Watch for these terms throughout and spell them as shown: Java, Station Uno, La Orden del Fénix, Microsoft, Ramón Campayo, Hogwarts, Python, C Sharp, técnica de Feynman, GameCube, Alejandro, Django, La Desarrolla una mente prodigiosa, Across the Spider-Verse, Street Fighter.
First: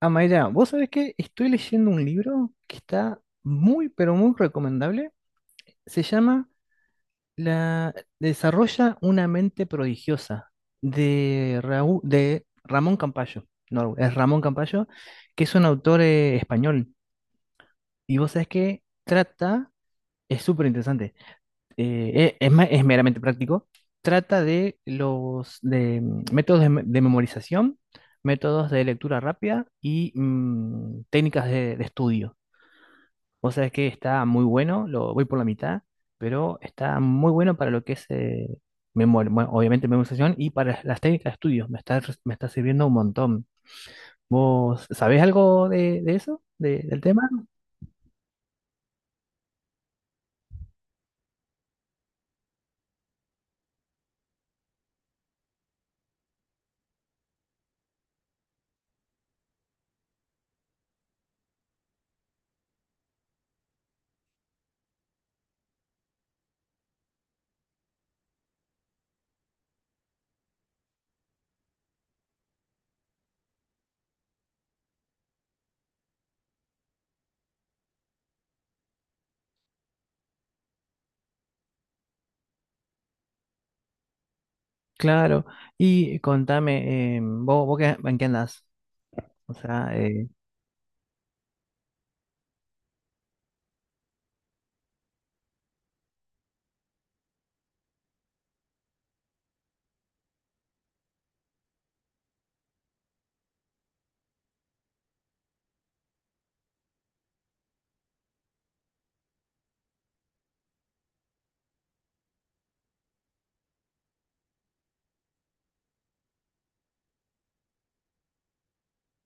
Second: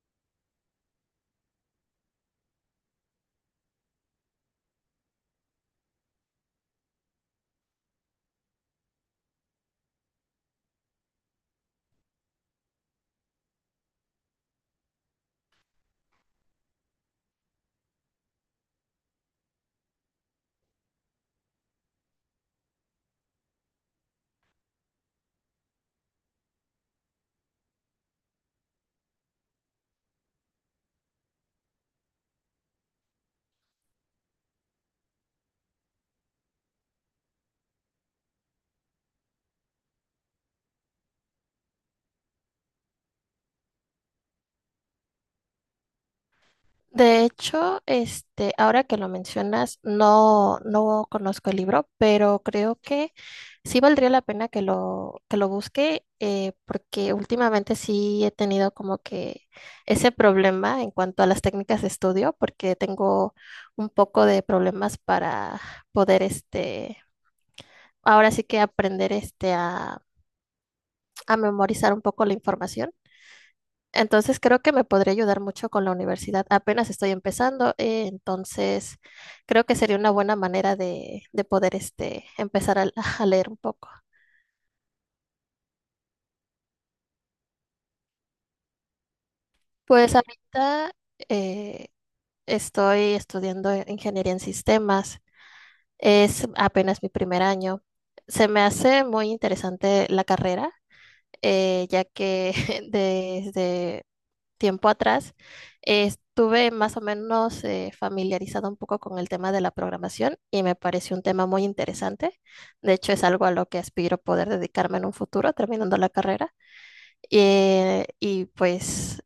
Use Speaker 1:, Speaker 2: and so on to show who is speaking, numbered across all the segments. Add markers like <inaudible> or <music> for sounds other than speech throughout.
Speaker 1: Ah, Mayra, vos sabés que estoy leyendo un libro que está muy, pero muy recomendable. Se llama La Desarrolla una mente prodigiosa de, de Ramón Campayo. No, es Ramón Campayo, que es un autor español. Y vos sabés que trata, es súper interesante, es meramente práctico, trata de los de, métodos de, de memorización, métodos de lectura rápida y técnicas de estudio. Vos sabés que está muy bueno, lo voy por la mitad, pero está muy bueno para lo que es memoria, bueno, obviamente memorización y para las técnicas de estudio. Me está, me está sirviendo un montón. ¿Vos sabés algo de eso? Del
Speaker 2: De
Speaker 1: tema?
Speaker 2: hecho, ahora que lo mencionas, no conozco el libro, pero creo que sí valdría la pena que lo busque, porque últimamente sí he tenido como que ese problema en cuanto a las técnicas de estudio, porque tengo un poco de problemas para poder, ahora sí que aprender, a memorizar un poco la información. Entonces creo que me podría ayudar mucho con la universidad. Apenas estoy empezando, entonces creo que sería una buena manera de poder empezar a, <laughs> a leer un poco.
Speaker 1: Claro. Y contame, ¿vos, en qué andás? O sea,
Speaker 2: Pues ahorita eh, estoy estudiando ingeniería en sistemas. Es apenas mi primer año. Se me hace muy interesante la carrera, ya que <laughs> desde tiempo atrás, estuve más o menos familiarizada un poco con el tema de la programación y me pareció un tema muy interesante. De hecho, es algo a lo que aspiro poder dedicarme en un futuro, terminando la carrera. Y pues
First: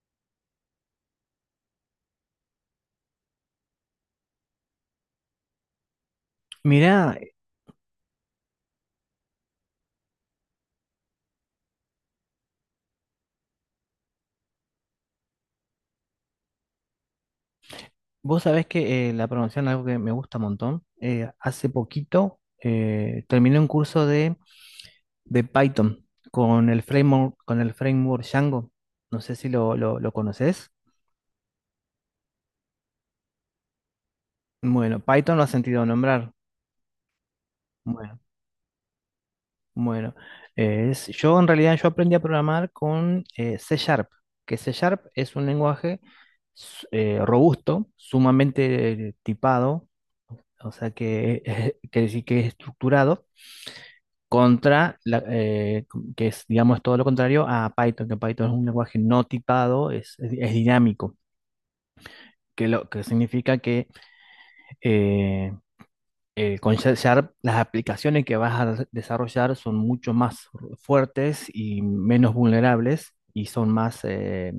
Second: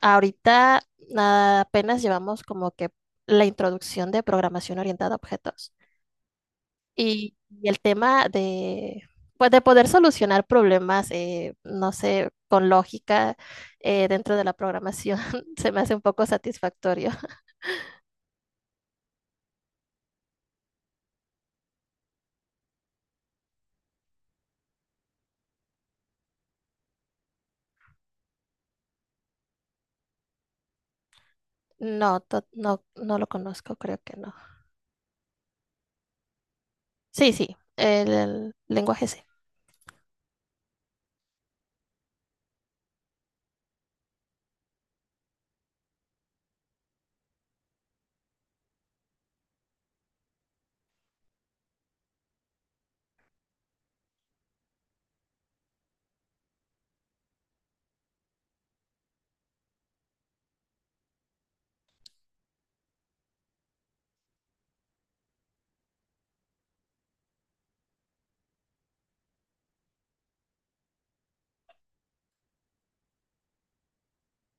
Speaker 2: ahorita apenas llevamos como que la introducción de programación orientada a objetos.
Speaker 1: mirá,
Speaker 2: Y, y el tema de, pues de poder solucionar problemas, no sé, con lógica dentro de la programación, <laughs> se me hace un poco satisfactorio. <laughs>
Speaker 1: vos sabés que la programación es algo que me gusta un montón. Hace poquito terminé un curso de Python con el framework Django. No sé si lo conoces.
Speaker 2: No, no, no lo conozco, creo que no.
Speaker 1: Bueno, Python lo has sentido nombrar.
Speaker 2: Sí, sí,
Speaker 1: Bueno,
Speaker 2: el lenguaje sí.
Speaker 1: bueno. Yo en realidad yo aprendí a programar con C Sharp, que C Sharp es un lenguaje robusto, sumamente tipado, o sea que <laughs> quiere decir que es estructurado, contra la, que es, digamos, todo lo contrario a Python, que Python es un lenguaje no tipado, es, es dinámico, que lo que significa eh, con Sharp, las aplicaciones que vas a desarrollar son mucho más fuertes y menos vulnerables y son más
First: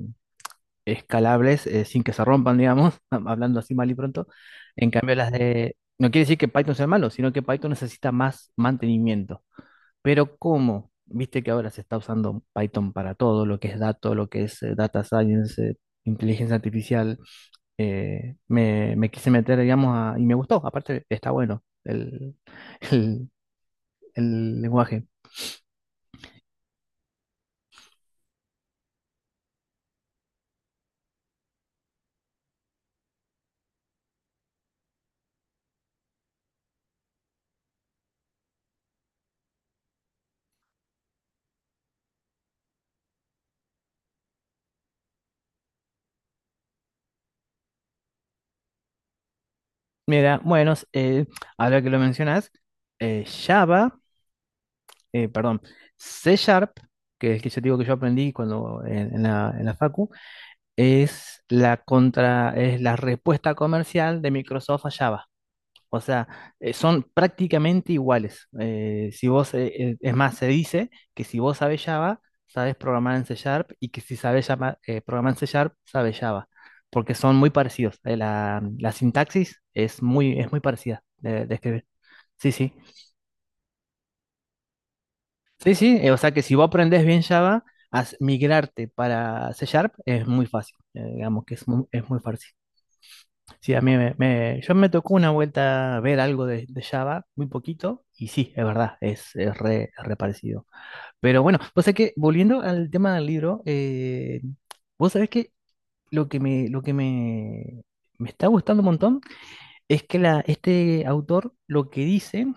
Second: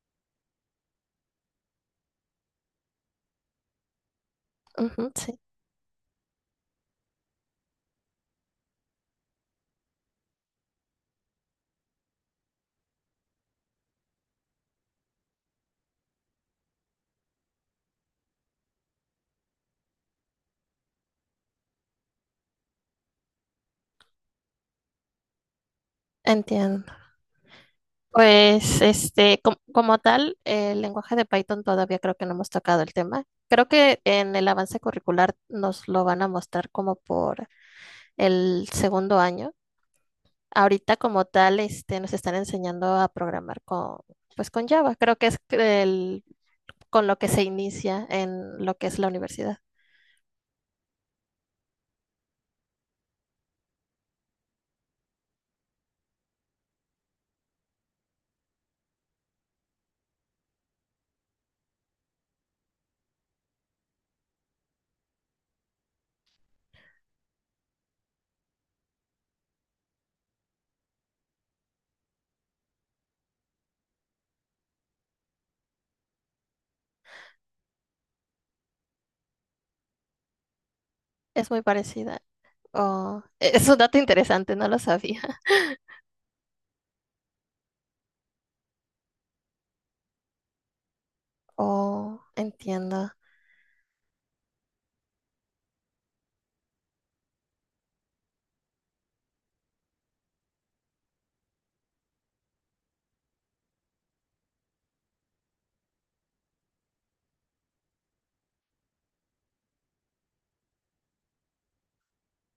Speaker 1: escalables sin que se rompan, digamos, <laughs> hablando así mal y pronto. En
Speaker 2: Ujú,
Speaker 1: cambio, las
Speaker 2: sí,
Speaker 1: de no quiere decir que Python sea malo, sino que Python necesita más mantenimiento. Pero ¿cómo? Viste que ahora se está usando Python para todo, lo que es datos, lo que es data science, inteligencia artificial me quise meter, digamos, y me gustó. Aparte, está bueno el, <laughs> el- el lenguaje.
Speaker 2: entiendo. Pues, como tal, el lenguaje de Python todavía creo que no hemos tocado el tema. Creo que en el avance curricular nos lo van a mostrar como por el segundo año. Ahorita como tal, nos están enseñando a programar con, pues con Java. Creo que es el- Con lo que se inicia en lo que es la universidad.
Speaker 1: Mira, bueno, ahora que lo mencionas, Java, perdón, C Sharp, que es que yo digo que yo aprendí cuando en la Facu, es la contra, es la respuesta comercial de Microsoft a Java. O sea, son prácticamente iguales. Si vos, es más, se dice que si vos sabes Java, sabes programar en C Sharp y que si sabes programar en C Sharp, sabes Java, porque son muy parecidos. La sintaxis es muy parecida
Speaker 2: Es
Speaker 1: de
Speaker 2: muy
Speaker 1: escribir.
Speaker 2: parecida.
Speaker 1: Sí, sí.
Speaker 2: Oh, es un dato interesante, no lo sabía.
Speaker 1: Sí, sí. O sea que si vos aprendés bien Java, migrarte para C Sharp es muy fácil. Digamos que es muy
Speaker 2: Oh,
Speaker 1: fácil.
Speaker 2: entiendo.
Speaker 1: Sí, a mí yo me tocó una vuelta ver algo de Java, muy poquito, y sí, es verdad, es, es re parecido. Pero bueno, vos sabés que, volviendo al tema del libro, vos sabés que lo que me, lo que me, me está gustando un montón es que la, este autor lo que dice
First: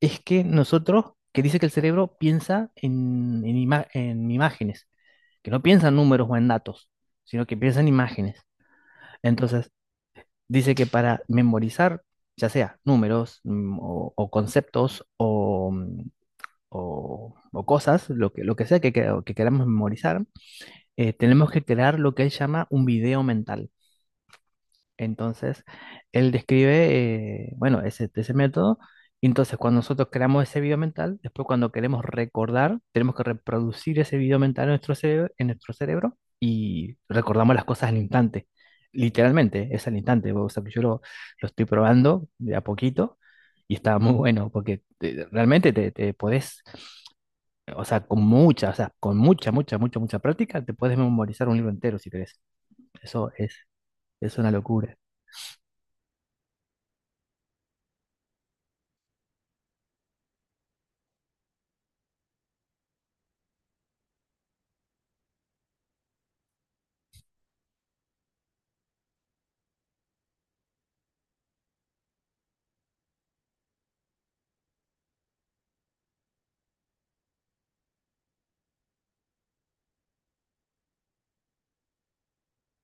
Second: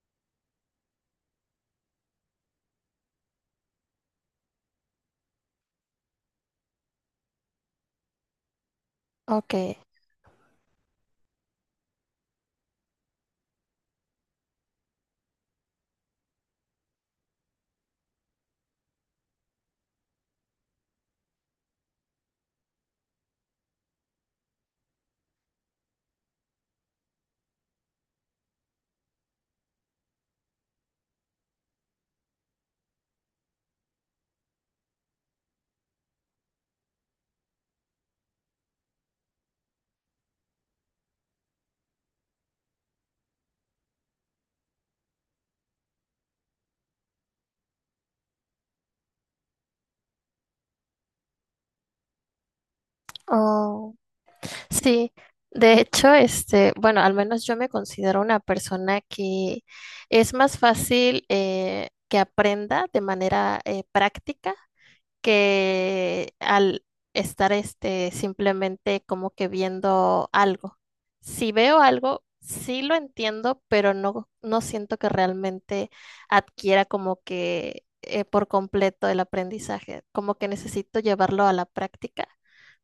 Speaker 1: es que nosotros, que dice que el cerebro piensa en imágenes, que no piensa en números o en datos, sino que piensa en imágenes.
Speaker 2: Ok.
Speaker 1: Entonces, dice que para memorizar, ya sea números o conceptos o, o cosas, lo que sea que, que queramos memorizar, tenemos que crear lo que él llama un video mental. Entonces, él describe, bueno, ese método. Y entonces, cuando nosotros creamos ese video mental, después cuando queremos recordar, tenemos que reproducir ese video mental en nuestro cerebro y recordamos las cosas al instante. Literalmente, es al instante. O sea, que yo lo estoy probando de a poquito y está muy bueno porque realmente te, te podés, o sea, con mucha, o sea, con mucha, mucha, mucha, mucha práctica, te puedes memorizar un libro entero si querés. Eso
Speaker 2: Oh,
Speaker 1: es una locura.
Speaker 2: sí. De hecho, bueno, al menos yo me considero una persona que es más fácil que aprenda de manera práctica que al estar simplemente como que viendo algo. Si veo algo, sí lo entiendo, pero no siento que realmente adquiera como que por completo el aprendizaje. Como que necesito llevarlo a la práctica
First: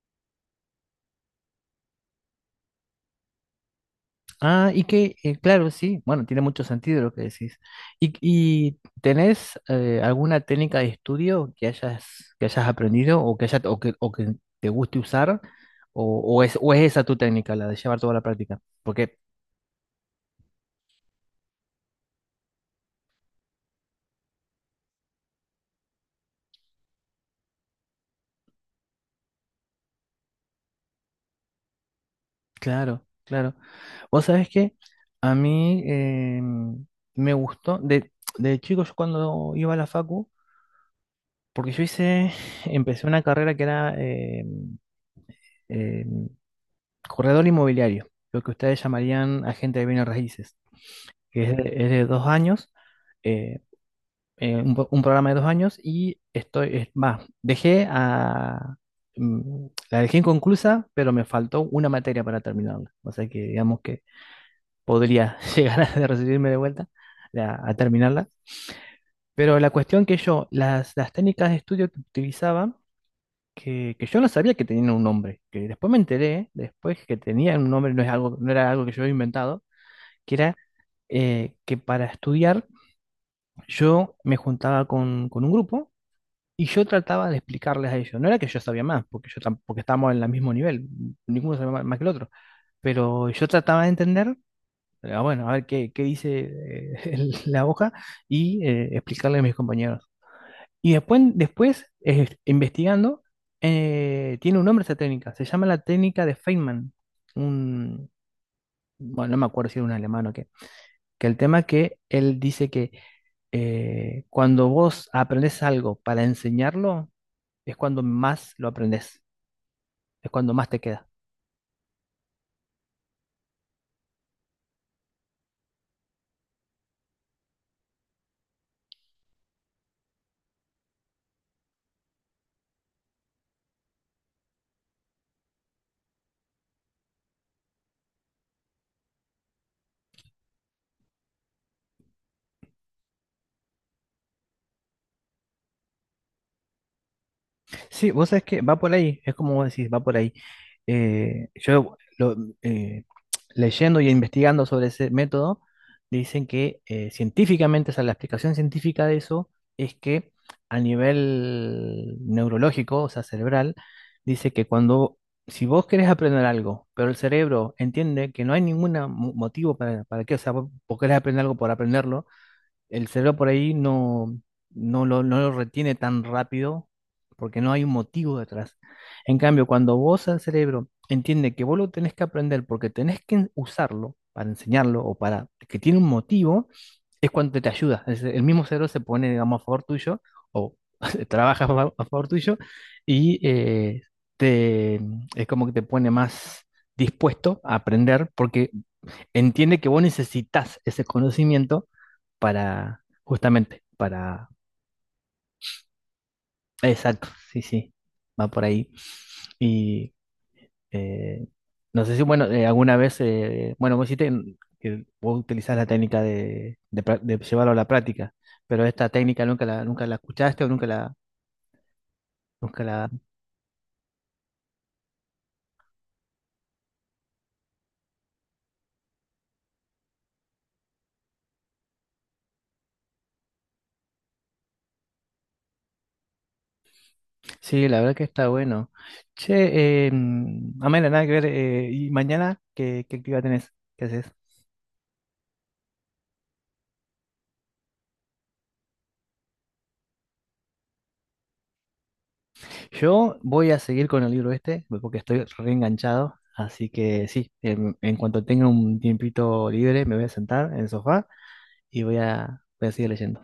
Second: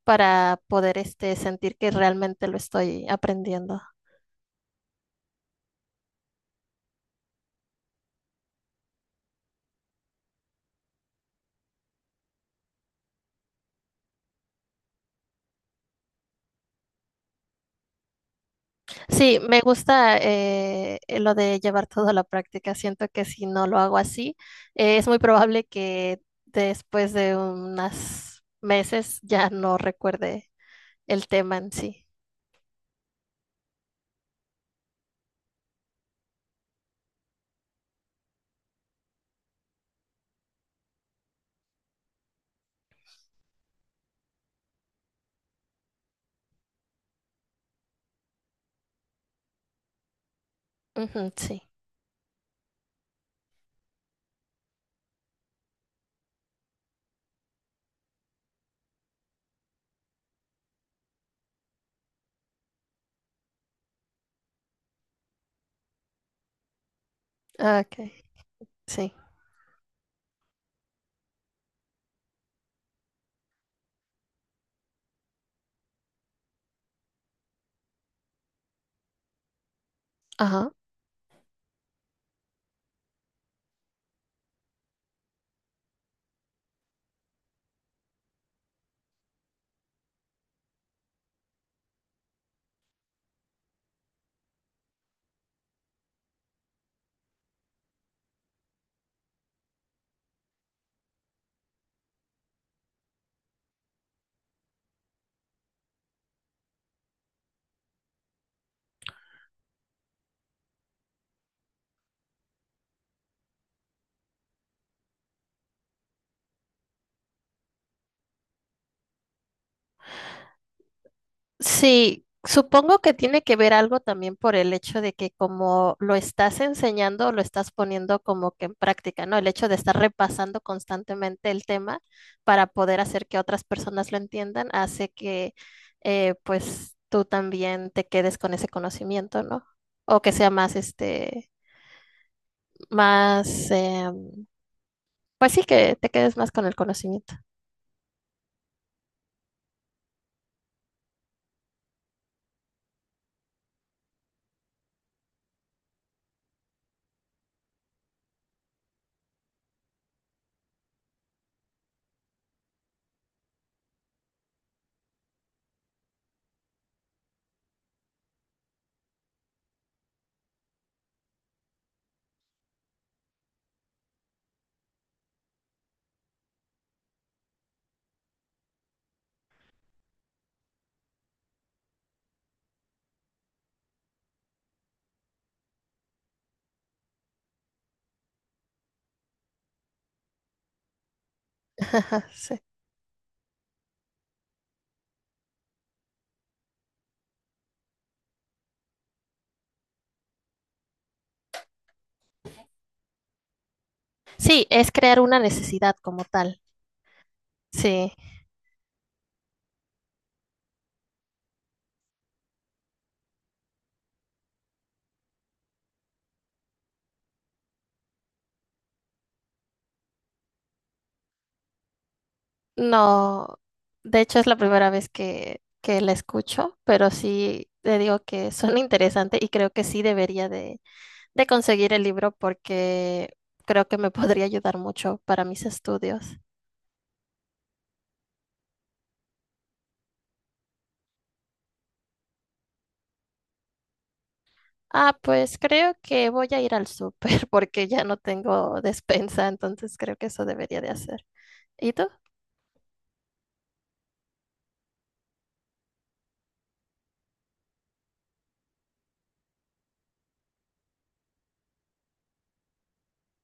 Speaker 2: para poder sentir que realmente lo estoy aprendiendo.
Speaker 1: Ah, y que, claro, sí, bueno, tiene mucho sentido lo que decís. Y tenés alguna técnica de estudio que hayas aprendido o que, o que, o que te guste usar? ¿O, o es, o es esa tu técnica, la de llevar toda la práctica? Porque,
Speaker 2: Sí, me gusta lo de llevar todo a la práctica. Siento que si no lo hago así, es muy probable que después de unos meses ya no recuerde el tema en sí.
Speaker 1: claro, claro. Vos sabés que a mí me gustó, de chico yo cuando iba a la facu, porque yo hice, <laughs> empecé una carrera que era corredor inmobiliario, lo que ustedes llamarían agente de bienes raíces,
Speaker 2: Ujú,
Speaker 1: que
Speaker 2: sí.
Speaker 1: es de 2 años, eh, un, un programa de 2 años y estoy, dejé a, la dejé inconclusa, pero me faltó una materia para terminarla, o sea que digamos que podría <laughs> llegar a recibirme de vuelta a
Speaker 2: Ah, Ok,
Speaker 1: terminarla,
Speaker 2: sí.
Speaker 1: pero la cuestión que yo, las técnicas de estudio que utilizaba, que yo no sabía que tenían un nombre, que después me enteré, después que tenían un nombre, no es algo, no era algo que yo había inventado, que era
Speaker 2: Ajá.
Speaker 1: que para estudiar yo me juntaba con un grupo y yo trataba de explicarles a ellos. No era que yo sabía más, porque yo porque estábamos en el mismo nivel, ninguno sabía más, más que el otro, pero yo trataba de entender, bueno, a ver qué, qué dice <laughs> la hoja y explicarle a mis compañeros. Y después, después investigando, tiene un nombre esa técnica, se llama la técnica de Feynman. Un, bueno, no me acuerdo si era un alemán o qué. Que el tema que él dice que cuando vos aprendes algo para enseñarlo, es cuando más lo aprendes, es cuando más te queda.
Speaker 2: Sí, supongo que tiene que ver algo también por el hecho de que como lo estás enseñando, lo estás poniendo como que en práctica, ¿no? El hecho de estar repasando constantemente el tema para poder hacer que otras personas lo entiendan hace que pues tú también te quedes con ese conocimiento, ¿no? O que sea más, más, pues sí, que te quedes más con el conocimiento.
Speaker 1: Sí, vos sabés que va por ahí, es como vos decís, va por ahí. Eh, yo lo- eh, Leyendo y investigando sobre ese método, dicen que científicamente, o sea, la explicación científica de eso es que a nivel neurológico, o sea, cerebral, dice que cuando, si vos querés aprender algo, pero el cerebro entiende que no hay ningún motivo para qué, o sea, vos querés aprender algo por aprenderlo, el cerebro por ahí no, no lo, no lo retiene tan rápido porque no hay un motivo detrás. En cambio, cuando vos al cerebro entiende que vos lo tenés que aprender porque tenés que usarlo para enseñarlo o para que tiene un motivo, es cuando te ayuda. El mismo cerebro se pone, digamos, a favor tuyo o <laughs> trabaja a a favor
Speaker 2: <laughs>
Speaker 1: tuyo
Speaker 2: Sí.
Speaker 1: y te, es como que te pone más dispuesto a aprender porque entiende que vos necesitas ese conocimiento para, justamente, para,
Speaker 2: Sí, es crear una necesidad como tal.
Speaker 1: exacto, sí, sí,
Speaker 2: Sí.
Speaker 1: va por ahí. Y eh, no sé si, bueno, alguna vez, bueno, vos hiciste que vos utilizás la técnica de, de llevarlo a la práctica, pero esta técnica nunca la, nunca la escuchaste o nunca la, nunca la,
Speaker 2: No, de hecho es la primera vez que la escucho, pero sí le digo que <laughs> suena interesante y creo que sí debería de conseguir el libro porque creo que me <laughs> podría ayudar mucho para mis estudios.
Speaker 1: sí, la verdad que está bueno. Che, Amela, nada que ver, y mañana, ¿qué, qué actividad tenés? ¿Qué haces?
Speaker 2: Ah, pues creo que voy a ir al súper <laughs> porque ya no tengo despensa, entonces creo que eso debería de hacer. ¿Y tú?
Speaker 1: Yo voy a seguir con el libro este porque estoy reenganchado, así que sí, cuanto tenga un tiempito libre me voy a sentar en el sofá y voy a, voy a seguir leyendo.